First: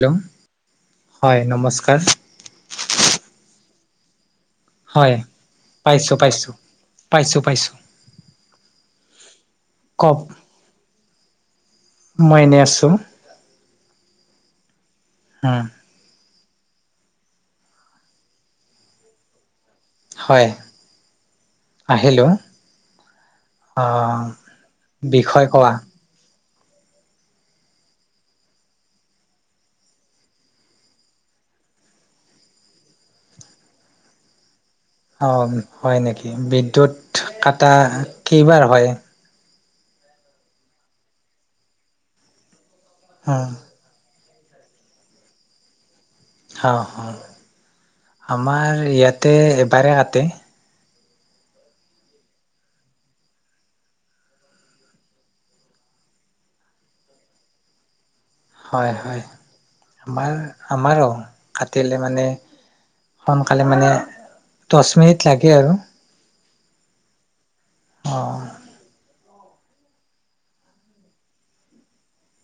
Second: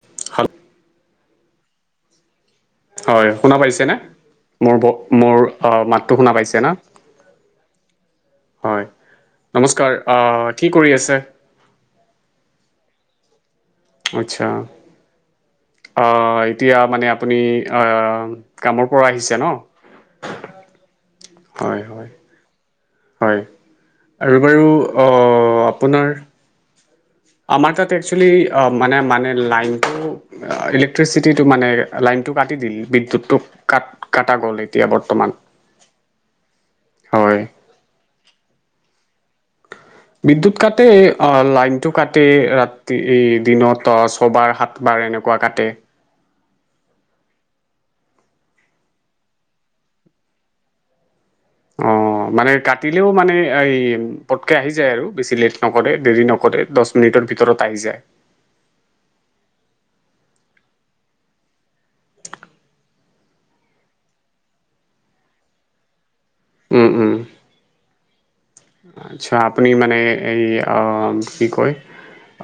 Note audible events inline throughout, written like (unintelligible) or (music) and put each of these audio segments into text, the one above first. Hello হয় নমস্কাৰ হয় শুনা পাইছেনে মোৰ হয় মোৰ পাইছোঁ মাতটো শুনা পাইছোঁ পাইছে না পাইছোঁ পাইছোঁ হয় নমস্কাৰ কি কৰি আছে মনেছোম আচ্ছা অ এতিয়া মানে আপুনি আহ কামৰ পৰা আহিছে ন হয় হয় হয় আহিলোঁ হয় আৰু বাৰু বিষয় কোৱা আপোনাৰ আমাৰ তাত একচেলি মানে মানে লাইনটো ইলেক্ট্ৰিচিটিটো মানে লাইনটো কাটি দিল বিদ্য়ুত ক কটা গ'ল এতিয়া বৰ্তমান অ হয় নেকি বিদ্যয়ুৎ হয় কটা কিবাৰ হয় বিদ্য়ুত কাটে অ লাইনতটো কাটে ৰা এই অঁ দিনৰ তছ ছবাৰ সাত বাৰ এনেকুৱা কাটে অ আমাৰ ইয়াতে এবাৰ আতে অ মানে কাটিলেও মানে এই পটকে আহি যায় আৰু বেছি লেট নকৰে দেৰি নকৰে দহ মিনিটৰ ভিতৰত আহি যায় হয় হয় আমাৰ আমাৰো কাটলে মানে সোনকালে মানে দহ মিনিট লাগে আৰু উম উম অ আচ্ছা আপুনি মানে এই কি কয়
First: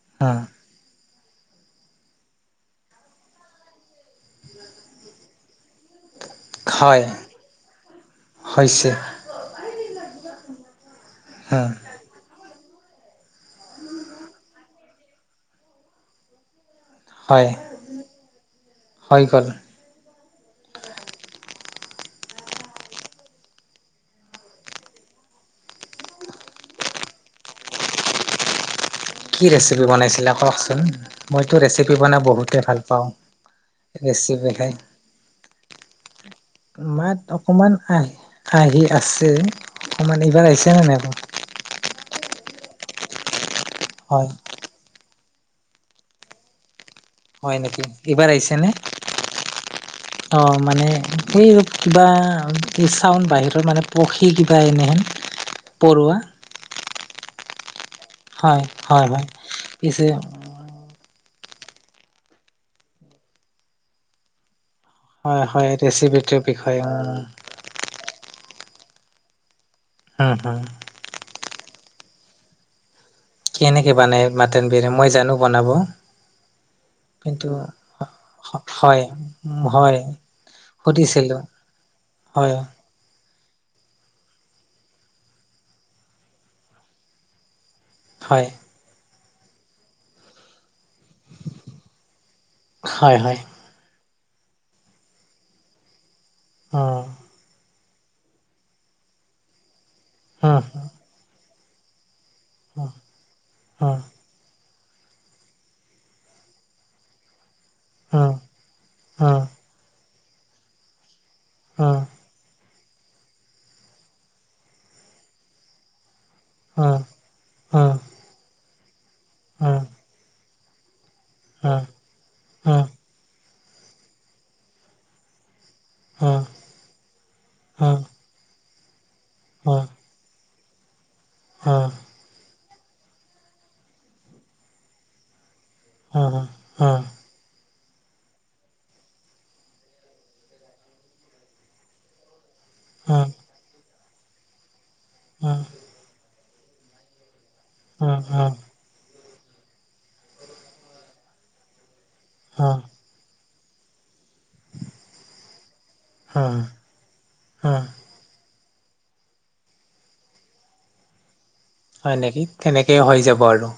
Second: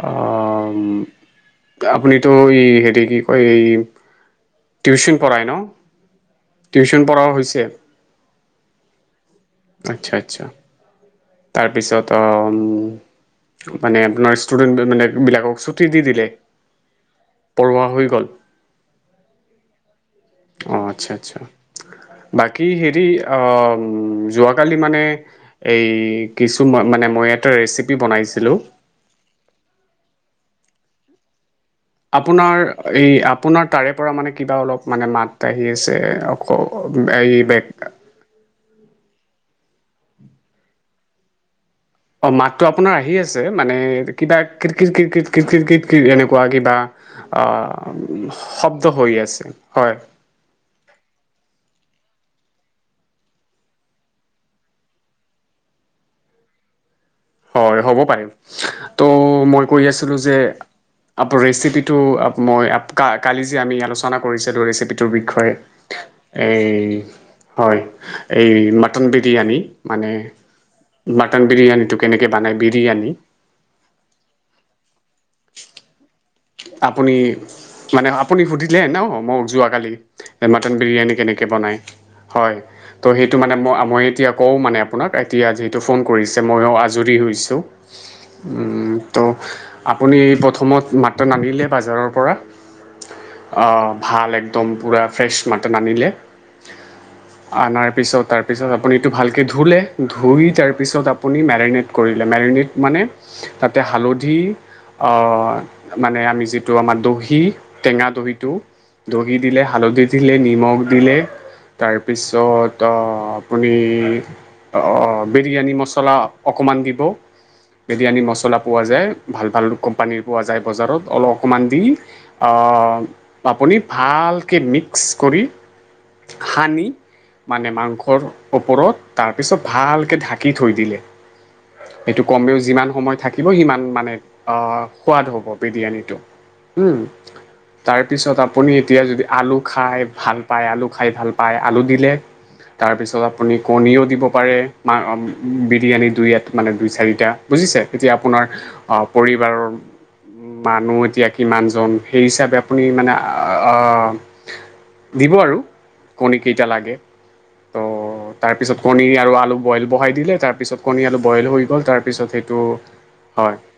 অ হ আপুনিতো এই হেৰি কি কয় এই টউশন পঢ়ায় ন? টিউশচন হয় পঢ়াও হৈছে। হৈছে আচ্ছা আচ্ছা তাৰপিছত আহ মানে আপোনাৰ ষ্টুডেণ্ট মানে বিলাকক ছুটি দি দিলে। হয় পঢ়োৱা হৈ গ'ল হয় গ'ল। অঁ আচ্ছা আচ্ছা বাকী হেৰি যোৱাকালি মানে এই কিছু মানে মই এটা ৰেচিপি বনাইছিলোঁ। কি ৰেচিপি বনাইছিলে কওকচোন মই আপোনাৰ এই আপোনাৰ তাৰে পৰা মানে ৰেচিপি কিবা খাই, অলপ মানে মাত আহি আছে অক মাত এই বেগ সমান এইবাৰ আহিছে নে আকৌ অ মাতটো আপোনাৰ আহি আছে। মানে হয়, কিবা ক্ৰিকিট ক্ৰিকিট। কিত কিত কিতিত এনেকুৱা কিবা আ হয় নেকি এইবাৰ আহিছে নে শব্দ হৈ আছে হয় অ মানে সেই কিবা এই চাউণ্ড বাহিৰত মানে পক্ষী কিবা এনেহেন পৰুৱা হয় হ'ব। হয়, ত হয়, হয়। মই কৈ পিছে আছিলো যে আপ ৰেচিপি টো মই কালি যে আমি আলোচনা কৰিছিলো ৰেচিপি ৰ হয়, বিষয়ে হয় ৰেচিপিটোৰ এই বিষয়ে হয়। এই মটন বিৰিয়ানী। মানে উম, হুম, হুম। বাকী তন বিৰিয়ানীটোক। কেনেকৈ বনায় বিৰিয়ানী। কেনেকে বনাই মাটন বিৰি মই জানো বনাব। আপুনি কিন্তু মানে আপুনি সুধিলে ন হয়, মই যোৱাকালি হয় মাটন বিৰিয়ানী সুধিছিলোঁ। কেনেকে বনাই হয় ত সেই সেইটো মানে ম মই এতিয়া কওঁ মানে আপোনাক এতিয়া যিহেতু ফোন কৰিছে ময়ো আজৰি হৈছোঁ। হয়। ত' আপুনি প্ৰথমত মতন আনিলে বজাৰৰ পৰা হয় হয় ভাল একদম পুৰা ফ্ৰেছ মাটন আনিলে। উম আনাৰ তাৰপিছত তাৰপিছত আপুনি এইটো ভালকৈ ধুলে। ধুই উম তাৰপিছত আপুনি মেৰিনেত কৰি মেৰিনেট উম মানে তাতে উম হালধি অঁ মানে আমি যিটো আমাৰ দহি টেঙা উম দহিটো উম দহি দিলে হালধিত দিলে নিমখ দিলে তাৰ উম পিছত ত আপুনি বিৰিয়ানী মছলা অকণমান উম দিব উম উম উম উম উম উম উম উম উম উম উম উম উম বিৰিয়ানী মছলা কোৱা যায় ভাল ভাল কোম্পানীৰ পোৱা যায় বজাৰত অলপ অকমান দি আহ আপুনি ভালকৈ মিক্স কৰি সানি মানে মাংসৰ পৰত তাৰপিছত ভালকে ঢাকি কি থৈ দিলে সেইটো কমেও যিমান সময় থাকিব সিমান মানে সোৱাদ হ'ব বিৰীয়ানিটো উম তাৰপিছত আপুনি এতিয়া যদি আলু খাই ভাল পায় আলু খাই ভাল পায় আলু দিলে তাৰ উম উম পিছত উম আপুনি কণীও দিব পাৰে মা অহ বিৰিয়ানী দুই এটা মানে দুই চাৰিটা বুজিছে এতিয়া আপোনাৰ উম পৰিবাৰৰ উম মানুহ এতিয়া কিমান জন সেই হিচাপে আপুনি মানে অহ দিব আৰু কণী কেইটা লাগে ত' তাৰ পিছত কণী আৰু আলু বইল বহাই দিলে তাৰ পিছত কণী আলু বইল হৈ ল হয় তাৰপিছত নেকি সেইটো তেনেকেই হৈ যাব হয় আৰু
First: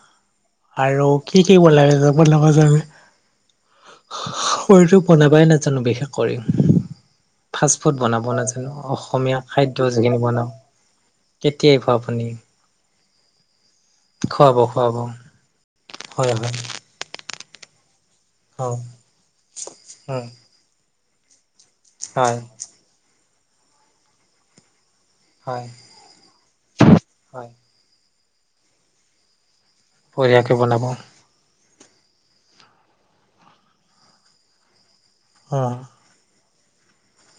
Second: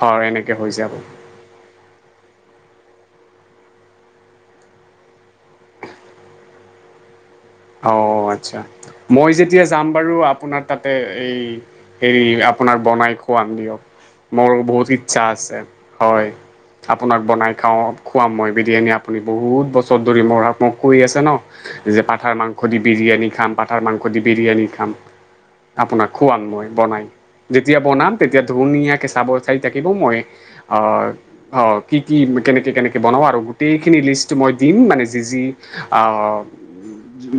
হয় এনে আৰু কি কি বনাই যাব মোৰ লগৰ জনে শৰটো বনাবাই নাজানো বিশেষ কৰি। ফাষ্ট অ ফুড বনাব আচ্ছা নাজানো মই অসমীয়া যেতিয়া খাদ্য যাম বাৰু যিখিনি বনাওঁ আপোনাৰ তাতে এই কেতিয়াই খোৱা আপুনি হেৰি আপোনাৰ বনাই খোৱাম। খোৱাম দিয়ক মোৰ খুৱাব বহুত খুৱাব ইচ্ছা আছে হয় আপোনাক বনাই- খাওঁক- খুৱাম মই হয়, বিৰিয়ানী আপুনি বহুত বছৰ উম, ধৰি ম মোক কয় আছে ন হয় মাংস দি বিৰিয়ানী খাম পাটাৰ মাংস দি বিৰিয়ানী খাম হয়, আপোনাক খোৱান মই বনাই হয়। যেতিয়া বনাম তেতিয়া ধুনীয়াকে চাব- চাই থাকিব মই বঢ়িয়াকে বনাব ওৰ অৰ্ কি কি কেনেকে কেনেকে বনাওঁ আৰু গোটেইখিনি লিষ্টটো মই দিম মানে- যি যি উম, অ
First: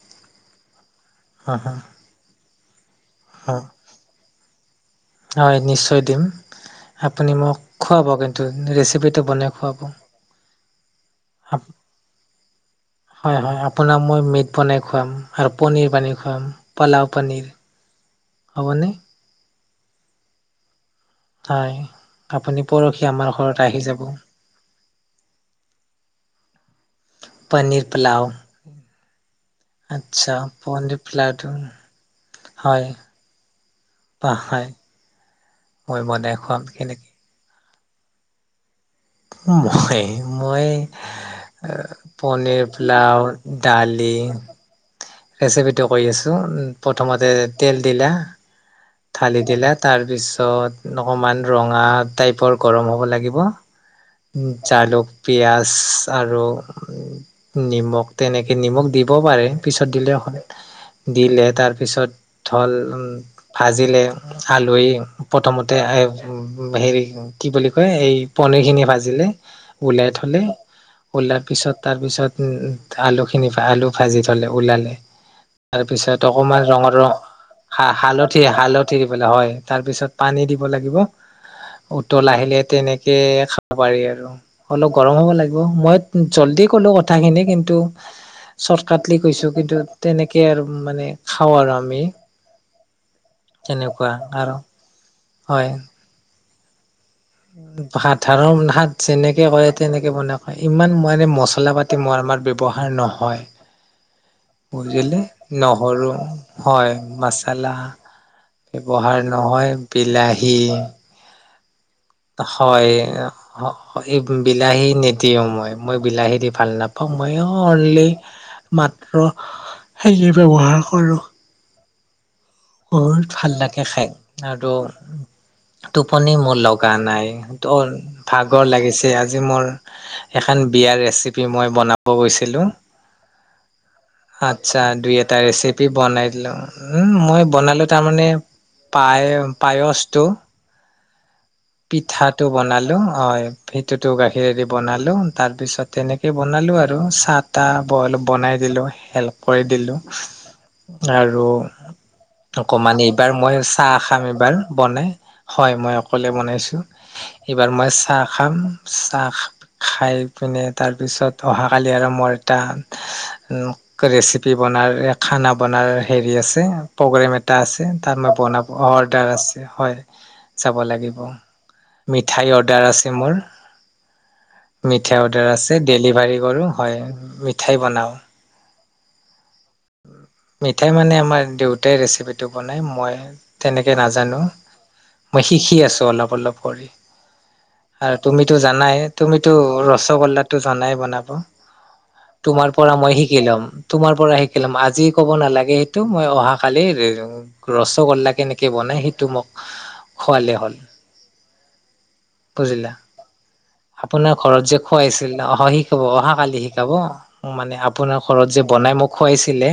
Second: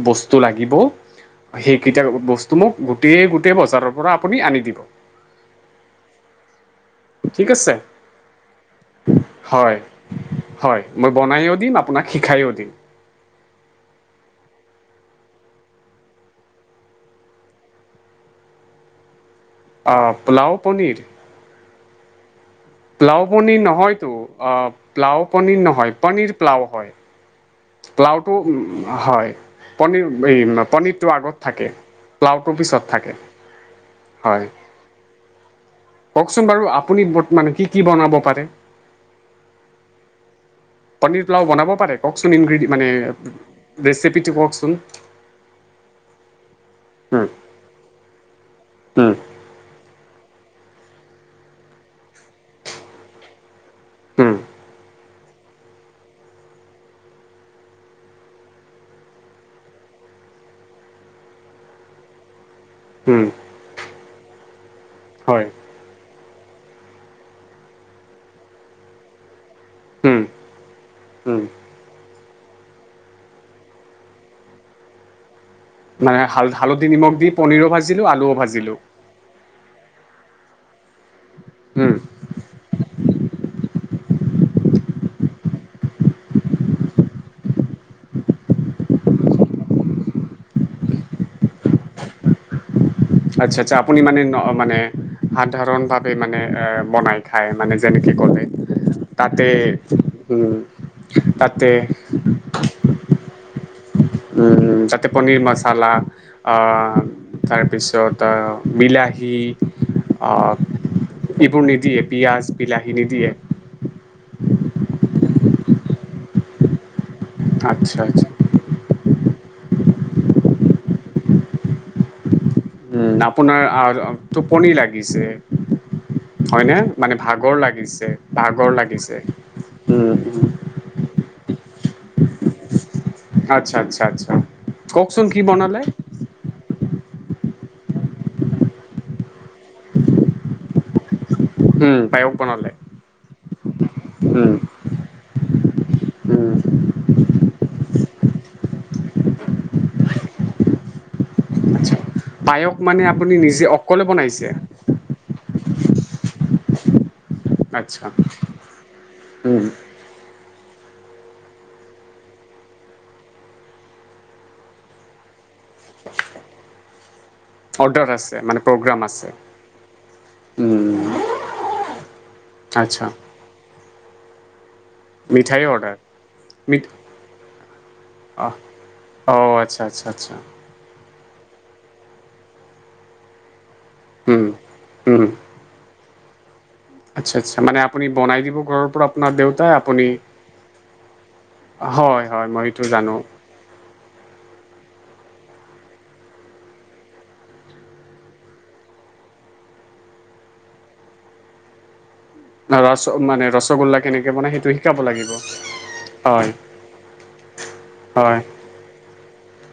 বস্তু লাগিব হা, হা, সেইকেইটাৰ বস্তু- তোমোক গ এই হা। গোটেই বজাৰৰ পৰা। আপুনি আনি দিব। হয় নিশ্চয় দিম। আপুনি ঠিক মোক আছে খুৱাব কিন্তু ৰেচিপিটো বনাই হয় খুৱাব- হয় মই বনায়ো আপ দিম আপোনাক শিকায়ো দিম। হয় হয় আপোনাক মই মিট বনাই খুৱাম আৰু পনীৰ বানে খোৱাম পলাও পনীৰ হ'বনে- অ পোলাও পনীৰ- হয়। আপুনি পৰহি লাও আমাৰ পনী ঘৰত আহি যাব। নহয়তু অহ প্লাও পনীৰ নহয় পনীৰ প্লাও হয় পনীৰ পোলাও প্লাওটো হয় আচ্ছা পনিৰ পনীৰ পনীৰটো আগত পোলাওটো থাকে প্লাওটোৰ পিছত হয়, থাকে হয়। মই বনাই কওকচোন খুৱাম বাৰু আপুনি কেনেকে বদ মানে কি কি বনাব পাৰে অহ মহেও পনীৰ পোলাও বনাব পাৰে? কওকচোন, পনীৰ ইনগ্ৰী মানে, পোলাও দালি ৰেচিপিটো কওঁকচোন। ৰেচিপিটো কৈ আছোঁ, প্ৰথমতে তেল দিলা (unintelligible) উম, ধালি দিলে তাৰ তাৰপিছত, অকণমান ৰঙা টাইপৰ গৰম হ'ব লাগিব, উম, জালুক, পিয়াঁজ আৰু নিমখ তেনেকৈ নিমখ দিব পাৰে! পিছত দিলে হয়। দিলে তাৰপিছত উম, (unintelligible) আজিলে আলহী হয় প্ৰথমতে আয় হেৰি কি বুলি কয়, এই পানীৰ খিনি ভাজিলে। উলিয়াই উম, থ'লে, উলিয়াৰ উম। পিছত, তাৰ পিছত উম, আলু খিনি আলু ভাজি থ'লে ওলালে। মানে, তাৰপিছত হাল অকমান হালধি ৰঙৰ ৰং নিমখ দি পনিৰো হা ভাজিলোঁ, আলু হালধি ভাজি হালধি দি পেলাই হয়। তাৰ পিছত পানী দিব লাগিব। উম, ওতল আহিলে তেনেকে খাব পাৰি আৰু, অলপ গৰম হব লাগিব। মই জলদি ক'লো কথাখিনি, কিন্তু শৰ্টকাটলী কৈছোঁ, কিন্তু তেনেকে আৰু মানে খাওঁ আৰু আমি। আচ্ছা আচ্ছা, আপুনি তেনেকুৱা মানে ন' আৰু মানে হয় সাধাৰণ ভাৱে মানে মানে এ, বনাই খায় মানে যেনেকৈ ক'লে সাধাৰণ হাত যেনেকে তাতে কৰে তেনেকে উম, বনাই, ইমান মানে তাতে মছলা পাতি আমাৰ ব্যৱহাৰ নহয়। তাতে, বুজিলে পনীৰ মচালা নহৰু হয় মাচালা তাৰপিছত ব্যৱহাৰ বিলাহী নহয় বিলাহী এইবোৰ নিদিয়ে। পিঁয়াজ বিলাহী হয় এ নিদিয়ে হ । এই বিলাহী নিদিওঁ মই। মই বিলাহী দি ভাল নাপাওঁ। অ' মইয়ো আচ্ছা অনলি আচ্ছা মাত অ', সেইকেইটা ব্যৱহাৰ কৰোঁ। উম, বহুত ভাল আপোনাৰ লাগে আহ, খাই টোপনি আৰু লাগিছে টোপনি মোৰ হয়নে লগা মানে নাই, ভাগৰ ত' লাগিছে ভাগৰ লাগিছে। আজি মোৰ উম, উম। এখন বিয়া ৰেচিপি মই বনাব গৈছিলোঁ, আচ্ছা আচ্ছা আচ্ছা দুই কওকচোন এটা কি বনালে ৰেচিপি বনাই দিলোঁ। উম, মই বনালো তাৰমানে, পায় পায়সটো। উম, পায়স পিঠাটো বনালে বনালো। হয়! সেইটোতো উম, গাখীৰেদি বনালো, তাৰ পিছত তেনেকে উম, বনালো আৰু চাহ তাহ বল বনাই দিলোঁ, হেল্প কৰি দিলোঁ আৰু আচ্ছা পায়স অকমান মানে এইবাৰ আপুনি মই নিজে চাহ অকলে খাম বনাইছে এইবাৰ বনাই। হয়, মই অকলে বনাই আছোঁ। এইবাৰ মই আচ্ছা চাহ খাম চাহ উম, খাই পিনে তাৰপিছত অহাকালি আৰুম্ মৰ এটা ৰেচিপি বনাৰ খানা বনোৱাৰ হেৰি আছে প্ৰগ্ৰেম এটা এ অৰ্ডাৰ তাত মই আছে বন মানে প্ৰগ্ৰাম আছে অৰ্ডাৰ আ হয়াব উম, লাগ মিঠাই অৰ্ডাৰ আচ্ছা আছে মোৰ মিঠাই অৰ্ডাৰ আছে ডেলিভাৰী কৰোঁ মিঠ হয় মিঠাই বনাওঁ অ মিঠাই মানে আমাৰ দেউতাই ৰেচিপিটো বনাই মই তেনেকে নাজানো উম, উম, মই শিকি আছো অলপ অলপ। হৰি। আচ্ছা আচ্ছা মানে আপুনি আৰু বনাই তুমিটো দিব ঘৰৰ জানাই, পৰা আপোনাৰ তুমিটো দেউতাই আপুনি ৰসগোল্লাটো জানাই বনাবা। হয় হয় তোমাৰ সেইটো পৰা মই জানো শিকি লম। তোমাৰ পৰা আজিয়েই ক'ব নালাগে সেইটো, মই অহাকালি ৰসগোল্লা কেনেকে বনায়, সেইটো মোক খুৱালে হ'ল। বুজিলা? ৰস মানে ৰসগোল্লা কেনেকৈ আপোনাৰ বনাই ঘৰত সেইটো যে শিকাব লাগিব খুৱাইছিল, নহয়? হয় অহাকালি শিকাব? মানে আপোনাৰ হয় ঘৰত যে বনাই মোক। খুৱাইছিলে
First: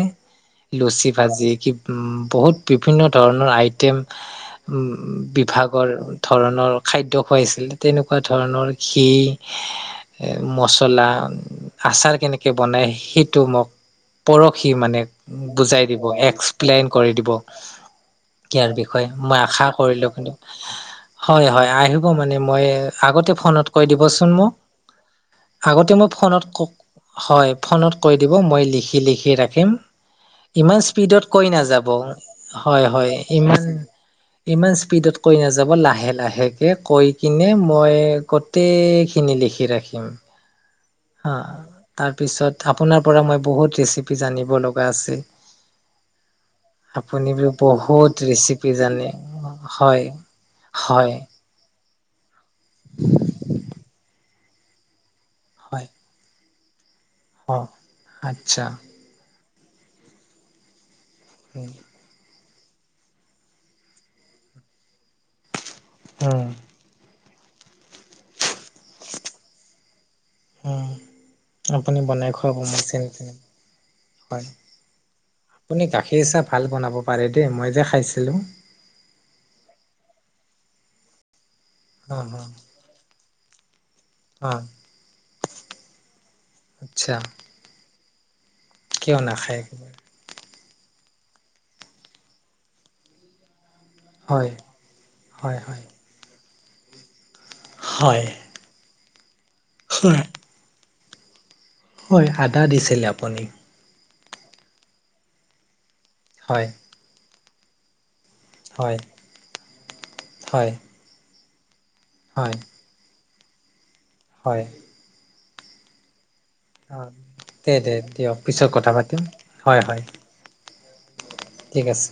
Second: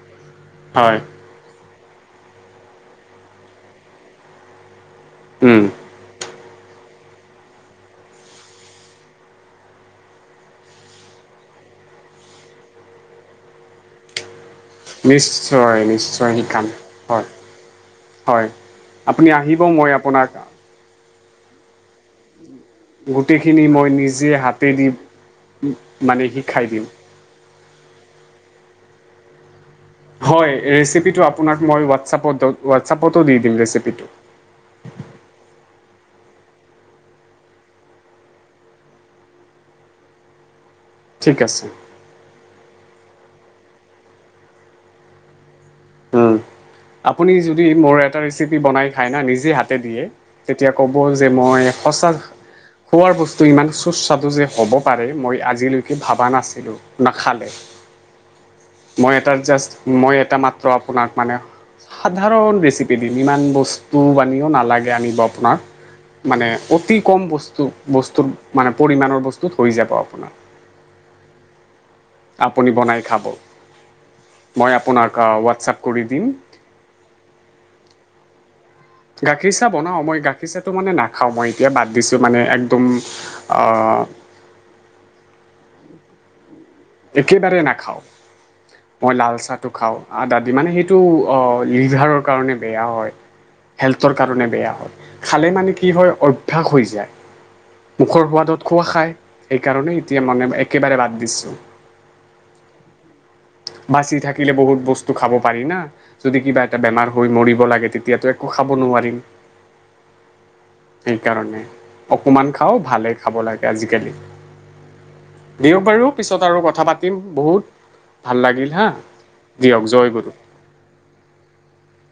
হয় লুচি ভাজি ক উম্। বহুত বিভিন্ন ধৰণৰ আইটেম। উম্, উম, বিভাগৰ। ধৰণৰ খাদ্য খুৱাইছিল তেনেকুৱা ধৰণৰ ঘি মচলা আচাৰ কেনেকে বনাই সেইটো মোক পঢ়ক। সি মানে নিশ্চয় বুজাই দিব নিশ্চয় শিকাম এক্সপ্লেইন কৰি হয় দিব হয় ইয়াৰ বিষয়ে আপুনি মই আহিব আশা মই কৰিলোঁ আপোনাক কিন্তু হয় হয় আহিব মানে মই আগতে গোটেইখিনি ফোনত কৈ মই নিজে দিবচোন মোক হাতেদি আগতে মই মানে ফোনত ক শিকাই দিম হয় ফোনত কৈ দিব, মই লিখি লিখি। দেখিয়ে থাকিম হয় ইমান ৰেচিপিটো স্পীডত কৈ আপোনাক মই নাযাব। হোৱাটছআপত হয় হয়। হোৱাটছআপতো দি দিম ইমান, ৰেচিপিটো ইমান স্পীডত কৈ নাযাব। লাহে লাহে। লাহেকে কৈ কিনে মই গোটেইখিনি লিখি ৰাখিম হ ঠিক আছে তাৰপিছত আপোনাৰ পৰা মই বহুত ৰেচিপি জানিব লগা আছে আপুনি যদি মোৰ এ বহুত ৰেচিপি বনাই খ জানে ন নিজে হাতে দিয়ে হয় তেতিয়া কব হয় যে মই সঁচা, খোৱাৰ বস্তু ইমান সুস্বাদু যে হ'ব পাৰে। মই হয় আজিলৈকে ভাবা নাছ। হেল্ল'। নাখালে। অ আচ্ছা মই এটা জাষ্ট মই এটা মাত্ৰ। চপ আপোনাৰ মানে উম সাধাৰণ ৰেচিপি দিম। ইমান বস্তু আনিও নালাগে, আনিব আপোনাক। মানে উম অতি কম বস্তু। বস্তু বস্তুৰ মানে পৰিমাণৰ বস্তুত হৈ যাব আপোনাৰ উম, আপুনি বনাই খুৱাব আপুনি মোক। বনাই (unintelligible) খাব হয়। মই আপোনাক হোৱাটছআপ আপুনি কৰি গাখীৰ দিম চাহ ভাল বনাব পাৰে দেই, মই যে খাইছিলোঁ। গাখীৰ চাহ বনাওঁ। মই গাখীৰ চাহটো মানে নাখাওঁ মই। এতিয়া বাদ অ দিছোঁ মানে অ একদম আঁ। অ আচ্ছা একেবাৰে নাখাওঁ। মই কিয় লাল নাখায় চাহটো খাওঁ একেবাৰে? আদাদি, মানে সেইটো। ব হেল্থৰ কাৰণে বেয়া হয় খালে মানে কি হয় অ ঠাস হৈ যায়। মুখৰ হয় সোৱাদত খোৱা খাই সেইকাৰণেই এতিয়া মান একেবাৰে বাদ দৃশ্য হয় আদা দিছিলে আপুনি। বাচি থাকিল বহুত বস্তু খাব পাৰিম। যদি কিবা হয় এটা বেমাৰ হৈ মৰি লাগে তেতিয়াতো খাব হয় নোৱাৰি হয় স কাৰণে অকণমান হয় খাওঁ ভালে খাব লাগে আজিকালি। হয়। বিও বাৰও পিছত আৰু কথা অ পাতিম বহুত দে দে দিয়ক ভাল পিছত লাগিল হা কথা পাতিম হয় দিয়ক হয় জয় গুৰু ঠিক আছে